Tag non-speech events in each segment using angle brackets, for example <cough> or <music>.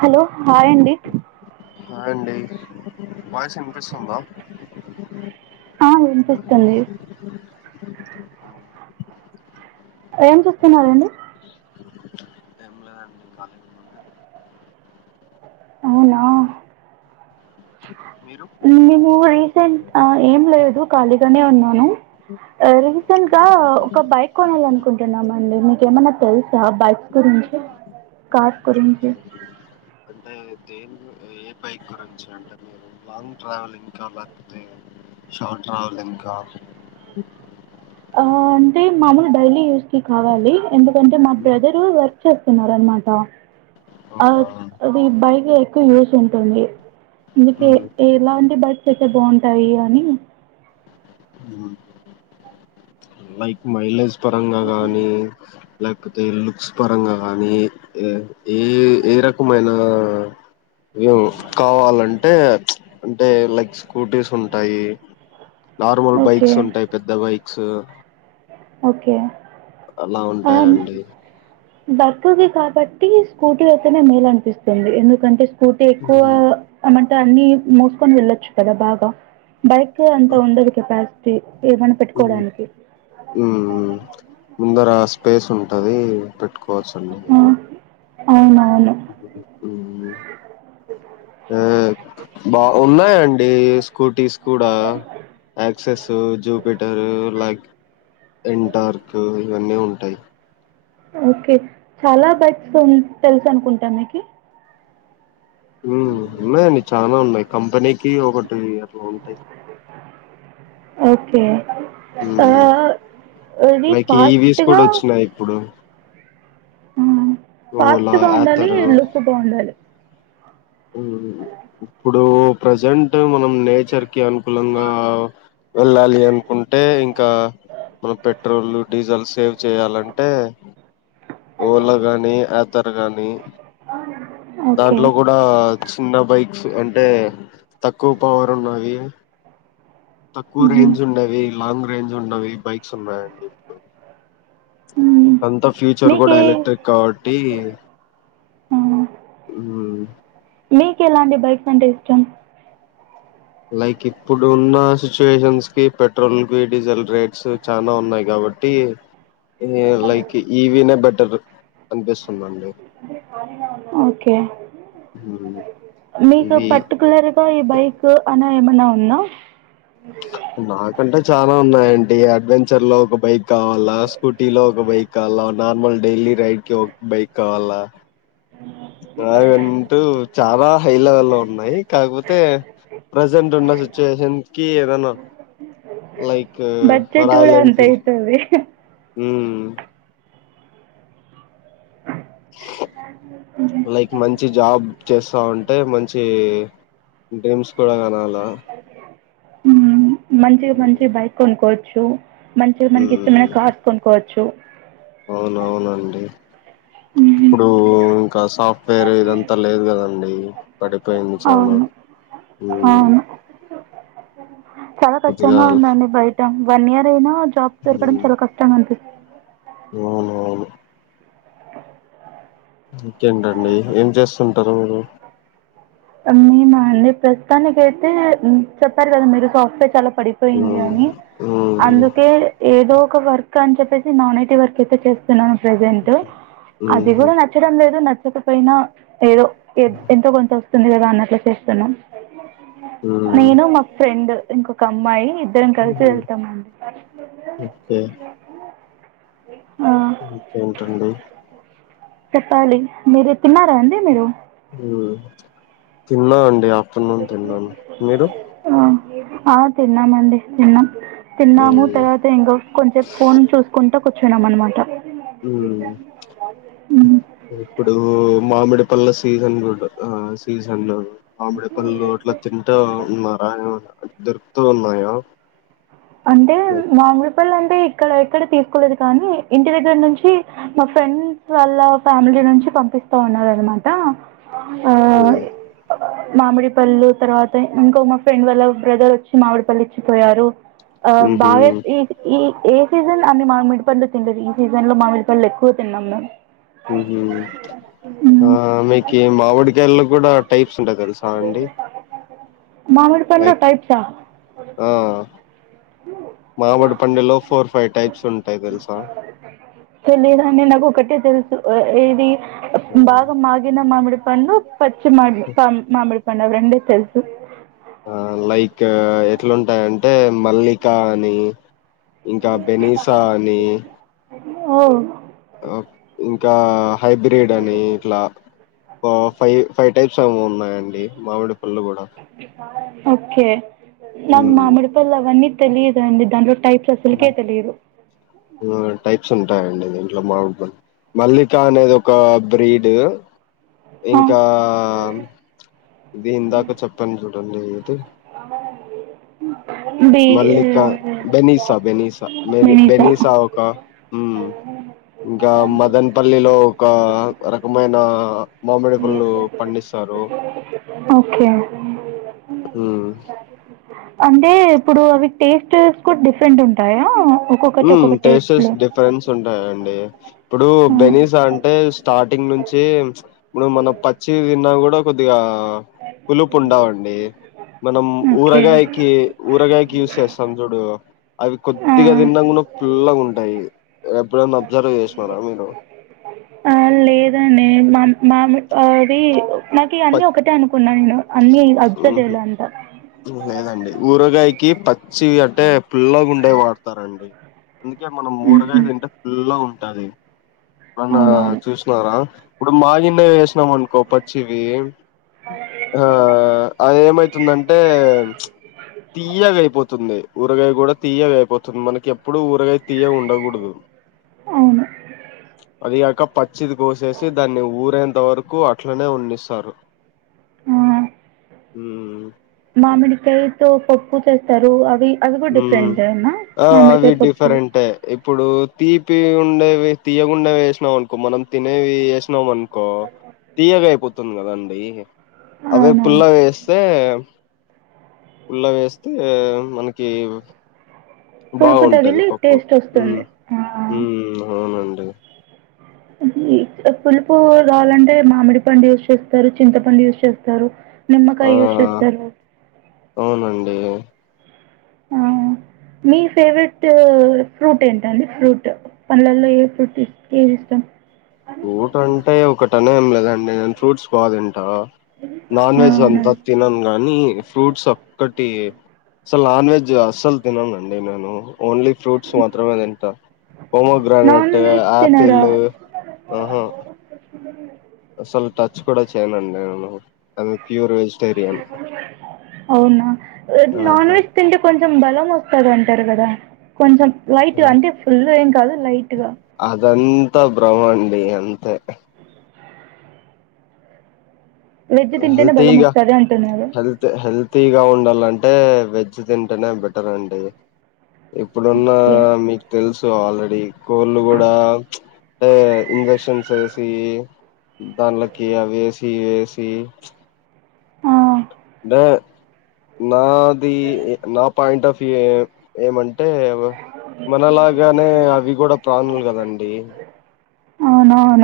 Hello hi అండి hi అండి voice ఇనిపిస్తుందా ఆ, వినిపిస్తుంది ఏం చూస్తున్నారండి. ఏం లేదండి కాలేజ్ ముందే అవునా మీరు మేము రీసెంట్ ఏం లేదు ఖాళీగానే ఉన్నాను రీసెంట్గా ఒక బైక్ కొనాలి అనుకుంటున్నామ అండి మీకు ఏమైన్నా తెలుసా బైక్స్ గురించి కార్స్ గురించి అంటే దేని ఏ బైక్ గురించి అంటే మీరు లాంగ్ ట్రావెలింగ్కా లేకపోతే షార్ట్ ట్రావెలింగ్కా ఆ అంటే మామూలు డైలీ యూస్ కి కావాలి ఎందుకంటే మా బ్రదరు వర్క్ చేస్తున్నారు అనమాట ఆ అవునా అది బైక్ ఎక్కువ యూస్ ఉంటుంది అందుకే మ్మ్ ఎలాంటి బైక్స్ అయితే బాగుంటాయి అని బైక్ మైలేజ్ పరంగా గానీ లేకపోతే లుక్స్ పరంగా కానీ ఏ ఏ ఏ రకమైన ఏం కావాలంటే అంటే లైక్ స్కూటీస్ ఉంటాయి నార్మల్ ఓకే బైక్స్ ఉంటాయి పెద్ద బైక్ క్స్ ఓకే అలా ఉంటాయంండి బర్క్ది కాబట్టి స్కూటీ అయితేనే మేలు అనిపిస్తుంది ఎందుకంటే స్కూటీ ఎక్కువ అమంట అన్ని మోసుకొని వెళ్లొచ్చు కదా బాగా బైక్ అంత ఉండదు కెపాసిటీ ఏమనా పెట్టుకోడానికి ఉమ్. ముందర స్పేస్ ఉంటది పెట్టుకు కోవచ్చు అండి అవునా ఆ బా ఉన్నాయండి స్కూటీస్ కూడా యాక్సెస్ జూపిటరు లైక్ ఎంటార్క్ ఇవన్నీ ఉంటాయి ఓకే చాలా బైక్స్ తె తెలుసు అనుకుంటా మీకి ఉమ్ ఉన్నాయండి చానా ఉన్నాయి కంపెనీ కి ఒకటి అట్ల ఉంటాయి. ఓకే ఆ ఉమ్. అది లైక్ ఈవీస్ ఫాస్ట్ గా కూడా వచ్చినాయి ఇప్పుడు ఉమ్ ఫాస్ట్ ఓలా గా ఉండాలి ఆథర్ లుక్ బాగుండాలి. ఉమ్ ఇప్పుడు ప్రజెంట్ మనం నేచర్కి అనుకూలంగా వెళ్ళాలి అనుకుంటే ఇంకా మనం పెట్రోల్ డీజల్ సేవ్ చేయాలంటే ఓలా కానీ యాథర్ కానీ ఓకే దాంట్లో కూడా చిన్న బైక్స్ అంటే తక్కువ పవర్ ఉన్నవి తక్కువ రేంజ్ ఉండేవి లాంగ్ రేంజ్ ఉన్నవి బైక్స్ ఉన్నాయండి ఇప్పుడు అంతా ఫ్యూచర్ కూడా మీకు ఎలక్ట్రిక్ కాబట్టి ఉమ్ మీకు ఎలాంటి బైక్స్ అంటే ఇష్టం. లైక్ ఇప్పుడు ఉన్న సిచ్యుయేషన్స్ కి పెట్రోల్ కి డీజిల్ రేట్స్ చాలా ఉన్నాయి కాబట్టి లైక్ ఈవినే బెటర్ అనిపిస్తుందండి. ఓకే మీకు ఇవి పర్టికులర్గా ఈ బైక్ అని ఏమన్నా ఉన్నా నాకంటే చాలా ఉన్నాయండి అడ్వెంచర్ లో ఒక బైక్ కావాల స్కూటీ లో ఒక బైక్ కావాలా నార్మల్ డైలీ రైడ్ కి ఒక బైక్ కావాలా నావంటు చాలా హై లెవెల్ లో ఉన్నాయి కాకపోతే ప్రజెంట్ ఉన్న సిచ్యుయేషన్ కి ఏదన్నా లైక్ బడ్జెట్ కూడా రాయల్ అంత ఎన్ఫీల్డ్ అయితది ఉ లైక్ మంచి జాబ్ చేస్తా ఉంటే మంచి మంచి డ్రీమ్స్ కూడా కానాలి మంచిగా మంచి బైక్ కొనుక్కోచ్చు చు మంచిగా మనకి మ్మ్ ఇష్టమైన కాార్స్ కొనుకోవచ్చు అవునవునండి హ్మ్. ఇప్పుడు కా సాఫట్ వేరు ఇదంతా లేదు కదండి పడిపోయింది చాలా అవును ఉమ్ అవును చాలా కొద్దిగా కష్టంగా ఉందండి బయట వన్ ఇయర్ అయినా జాబ్ దొరకడం చాలా కష్టం అని పీస్ అవును అవును ఇంకేంటండి ఏం చేస్తుంటారు మీరు మేము అండి ప్రస్తుతానిక అయితే చెప్పారు కదా మీరు సాఫ్ట్వేర్ చాలా పడిపోయింది మ్మ్ అని మ్మ్ అందుకే ఏదో ఒక వర్క్ అని చెప్పేసి నాన్ ఐటీ వర్క్ అయితే చేస్తున్నాను ప్రజెంట్ అది కూడా నచ్చడం లేదు నా చక పోయిన ఏదో ఎంతో కొంత వస్తుంది స్తుంది కదా అన్నట్లా చేస్తున్నాం మ్మ్ నేను మా ఫ్రెండ్ ఇంకొక అమ్మాయి ఇద్దరం కలిసి మ్మ్ వెళ్తామండి ఓకే మీ ఇంకేంటండి చెప్పాలి మీరు తిన్నారా అండి మీరు తిన్న అండి ఆఫ్టర్నూన్ తిన్నాను మీరు హా ఆ తిన్నామండి తిన్నాం తిన్నాము మ్మ్ తర్వాత ఇంకా కొంచెం ఫోన్ చూసుకుంటా కూర్చున్నాం అనమాట ఉమ్ హ్మ్. ఇప్పుడు మామిడి పల్ల సీజన్ కూడా ఆ సీజన్ లో ఆమిడే పళ్ళు అట్లా తింటూ ఉన్నారా దధర్త ఉన్నాయ అంటే మామిలిపల్ అంట ఇక్కడ ఎక్కడ తీసుకోలేదు కానీ ఇంటి దగ్గర నుంచి మా ఫ్రెండ్స్ వాళ్ళ ఫ్యామిలీ నుంచి పంపిస్తా ఉన్నారు అనమాట ఓకే మామిడిపల్ళు తర్వాత ఇంకో మా ఫ్రెండ్ వాళ్ళ బ్రదర్ వచ్చి మామిడిపల్లి ఇచ్చిపోయారు ఆ ఉహు బాగా్య ఈ ఈ ఏ సీజన్ అన్ని మామిడిపండ్లు తిండదు ఈ సీజన్ లో మామిడిపండ్లు ఎక్కువ తిన్నాము మేము మ్మ్ హు ఆ హ్మ్. మీకి మామిడికాయల్లో కూడా టైప్స్ ఉంటాయి కదా సాండి మామిడి పండు టైప్సా ఆ మామిడి పండులో ఫోర్ ఫైవ్ టైప్స్ ఉంటయి తెలుసా తెలీదండి నాకు ఒకటే తెలుసు ఆ ఏది బాగ మాగిన మామిడి పన్ను పచ్చిమడి పామ్ మామిడి పండగ రెండు తెలుసు ఆ లైక్ ట్లుంటాయంటే మల్లిక అనీ ఇంకా బెనిసా అనీ ఓ ఓక్ ఇంకా హైబ్రిడ్ అని ఇట్లా ఓ ఫైవ్ ఫై టైప్స్ ఏమో ఉన్నాయండి మామిడి పళ్ళు కూడా <unintelligible> ఓకే నాక్ మామిడి పళ్ళవన్ని తెలియదండి దాంట్లో టైప్స్ అసలుకే తెలియదు ఆ టైప్స్ ఉంటాయండి దీంట్లో మావుంటై మల్లిక అనేది ఒక బ్రీడ్ ఆ, ఇంకా ఇది ఇందాక చెప్పాను చూ రండి ఏంటి బి మల్లికా బెనిసా బెనిసా మేబి బెనీసా బెనిసా ఒక మ్మ్ ఇంకా మదన్పల్లిలో ఒక రకమైన మామిడి పళ్ళు పండిస్తారు ఓకే హ్ము అంటే ఇప్పుడు అవి టేస్టేస్ కూడా డిఫ్రెంట్ ఉంటాయా ఒక్కొక్కటి హ్మ్ ఒక్కొక్క టేస్ట్స్ టేస్ట్లో డిఫరెన్స్ ఉంటాయండి ఇప్పుడు బెనీస్ అంటే స్టార్టింగ్ నుంచి, ఇప్పుడు మన పచ్చివ్ తిన్నా కూడా కొద్దిగా పులుపు ఉండవండి, మనం ఓకే ఊరగాయకి ఊరగాయకి యూజ్ చేస్తాం చూడు అవి కొద్దిగా తిన్నామ్గునం ఫుల్లగా ఉంటాయి ఎప్పుడైనా అబ్జర్వ్ చేన్నారా మీరు ఆ లేదండి మా మామి ఆ అది నాకివన్నీ పచ్ ఒకటే అనుకున్నా నేను అన్ని అబ్జర్వ్ హుహు. చేయలే అంత లేదండి. ఊరగాయకి పచ్చి అంటే పుల్ల గుండేవి వాడతారండి అందుకే మనం ఊరగాయ హుహు. తింటే ఫుల్లగా ట్టాది వంగయా అవునవును చూస్న్నారా ఇప్పుడు మాగిండేవి వేస్ పొవ్ అనుకో పచ్చివి ఆ అది ఏమైతుందంటే తీయగ అయిపోతుంది ఊరగాయ కూడా తీయగా అయిపోతుంది మనకి ఎప్పుడు ఊ ఊర్గాయి తియ్యగా ఉండూడదు అవును అదిగాక పచ్ పచ్చిది కోసేసి దాన్ని ఊరేంత వరకు కు అట్లనే ఉన్నిస్తారు ఆ ఉ మామిడికాయతో పప్పు చేస్తారు అవి అవి కూడా హ్మ్ డిఫరెంటేనా అవి మామిడికాయ పప్పు డిఫరెంటే ఇప్పుడు తీపి ఉండేవి తీయగున్నావేస్న్నా అనుకో మనం తినేవి వేస్నాం అనుకో తీయగా అయిపోతుంది. కదా అం అయి అవే అవునవును పుల్లగా వేస్తే పుల్లవేస్తే మనకు కేమ్ పులుపు బాగుంటది తగిలి పప్పు టేస్ట్ ఉమ్ వస్తుంది ఆ! ఉమ్ అవునండి <inaudible> పులుపు రావాలంటే మామిడి పండు యూజ్ చేస్తారు చింతపండు యూజ్ చేస్తారు ఆ నిమ్మకాయ యూస్ చేస్తారు అవునండి ఆ మీ ఫేవరెట్ ఫ్రూట్ ఏంటండి ఫ్రూట్ పండ్లల్లో ఏ ఫ్రూట్ ఏది ఇష్టాం ఫ్రూట్ అంటే ఒకటనేం లేదండి అన్ ఫ్రూట్స్ కాదంట నాన్ వెజ్ అవునా! అంతా తినను గానీ ఫ్రూట్స్ ఒక్కటి అసలు నాన్ వెజ్ త్ అసలు తిననండి నేను ఓన్లీ ఫ్రూట్స్ మాత్రమే తింట ఫ్రోమో నాన్ గ్రనెట్ వెజ్ ఆపిల్ తినరా? ఆహా <inaudible> అసలు టచ్ కూడా చేయనండి నేను అం అవునా నాన్ ఆహా వెజ్ తింటే కొం చెం బలం వస్తది అంటారు కదా కొంచెం వైట్ అంటే ఫుల్ ఇంక్ చాలా లైట్ అదన్ అంతా బ్రమండి అంతే వెజ్ తింటేనే బలం వస్తాది అంటున్నారు తీగా ఉండాలంటే వెజ్ తింటేనే బెటర్ అండి ఇప్పుడున్నా ఓకే. మీకు తెలుస్ సో ఆల్రెడీ కోళ్ళు కూడా ఇంజక్షన్స్ వేసి దానిలోకి అవేసి ఇవేసి సీ ఆ టే న్ నాది నా పాయింట్ ఆఫ్ టే ఏమం అంటే మనలాగానే అవి కూడా ప్రాణులు కదండి అవునా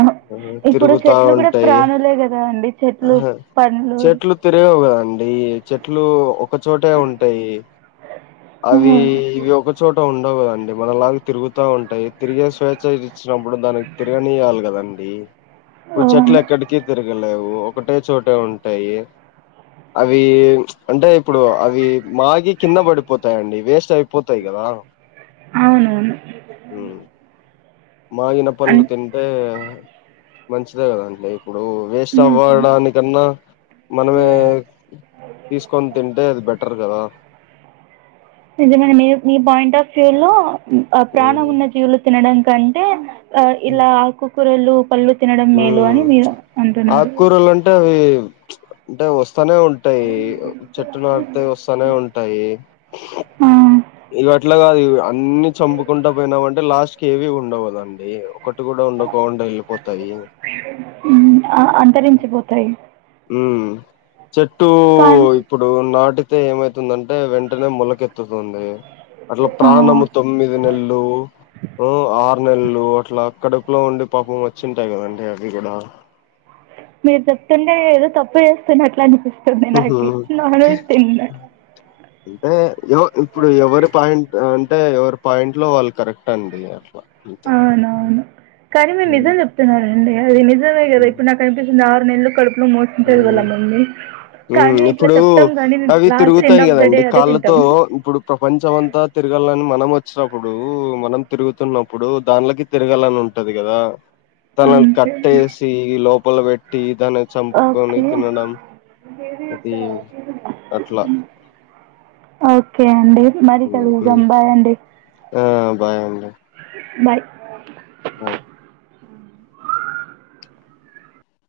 తిరుగుతా ఉంటాయి గదా అండి. చెట్లు, పండ్లు. చెట్లు తిరిగవు కదండి చెట్లు ఒకచోటే ఉంటాయి అవి హ్మ్. ఇవి ఒకచోట ఉ గాండి మన లాగా తిరుగుతా ఉంటాయి తిరిగే స్వేచ్ఛ చ్చినప్పుడు దానికి తిరగనియాలి కదండి ఈ చెట్లు అవును. ఎక్కడికి తిరగలేవు ఒకటే చోటే ఉంటాయి అవి అంటే ఇప్పుడు అవి మాగి కింద పడిపోతాయిండి వేస్ట్ అయిపోతాయి కదా అవునవును ఉమ్. మాగిన పళ్ళు అన్ తింటే మంచిదే కదండి ఇప్పుడు వేస్ట్ నిజమే. అవ్వడానికన్నా మనమే తీసుకొని తింటే అది బెటర్ కదా నిజమైన మీ మీ పాయింట్ ఆఫ్ వ్యూ లో ఉమ్ ప్రాణం ఉన్న జీవులు తినడానికి కంటే ఆ ఇలా ఆకు రెండు కళ్ళు ఉ ఆకుకూరలు అంటే అవి అంటే వస్తే వస్తనే ఉంటాయి చెట్టు నాడితే వస్తనే ఉంటాయి ఆ, ఇవి అట్లా కాదు ఇ అన్ని చంపుకుంటా పోయినామంటే లాస్ట్ క ఏవి ఉండవదండి ఒకటి కూడా ఉండకోకుండా వెళ్ళిపోతాయి ఉమ్ అంతరించిపోతాయి ఉమ్ చెట్టు కానీ ఇప్పుడు నాటి అతే ఏమైతుందంటే వెంటనే మెలకెత్తుతుంది అట్లా ఆ, ప్రాణము తొమ్మిది నెల్లు ఉమ్ ఆ నెల్లు అట్లా కడుపులో ఉండి పాపం వచ్చింటాయి కదండి అవి కూడా మీరు చెప్తుండే ఏదో తప్పు చేస్తనే అట్లా అనిపిస్తుంది వద్దు నాకి నానేవేజ్ తిన్ను అంటే ఇప్పుడు ఎవరి పా అంటే ఎవరి పాయింట్ లో వాళ్ళు కరెక్ట్ అండి అట్లా అంతే అవునవును కానీ మీరు హ్మ్ నిజం చెప్తున్నారండి అది నిజమే కదా ఇప్పు నా కనిపిస్తుంది నన్ను ఎందుకు కడుగు ఉమ్ కానీ ఇట్లా ఇప్పుడు చెప్తాం కానీ అవి లాస్ట్ ఎండ్ తిరుగుతాయి ఆఫ్ ద డే కదండి అదే కాళ్ళతో తింటాం ఇప్పుడు ప్రపంచం అంతా తిరగలని మనం వచ్చి వచ్చినప్పుడు మనం తిరుగుతున్నప్పుడు దాన్లకి తిరగలని ఉంటది కదా తనను అంతే కట్టేసి లో పుల్ల పెట్టి దాన్ని చంపు ఓకే అట్లా ఓకే అండి మరి హ్మ్ సెలవు హ్మ్ జంబాయండి ఆ బాయ్ అండి బాయ్ అవు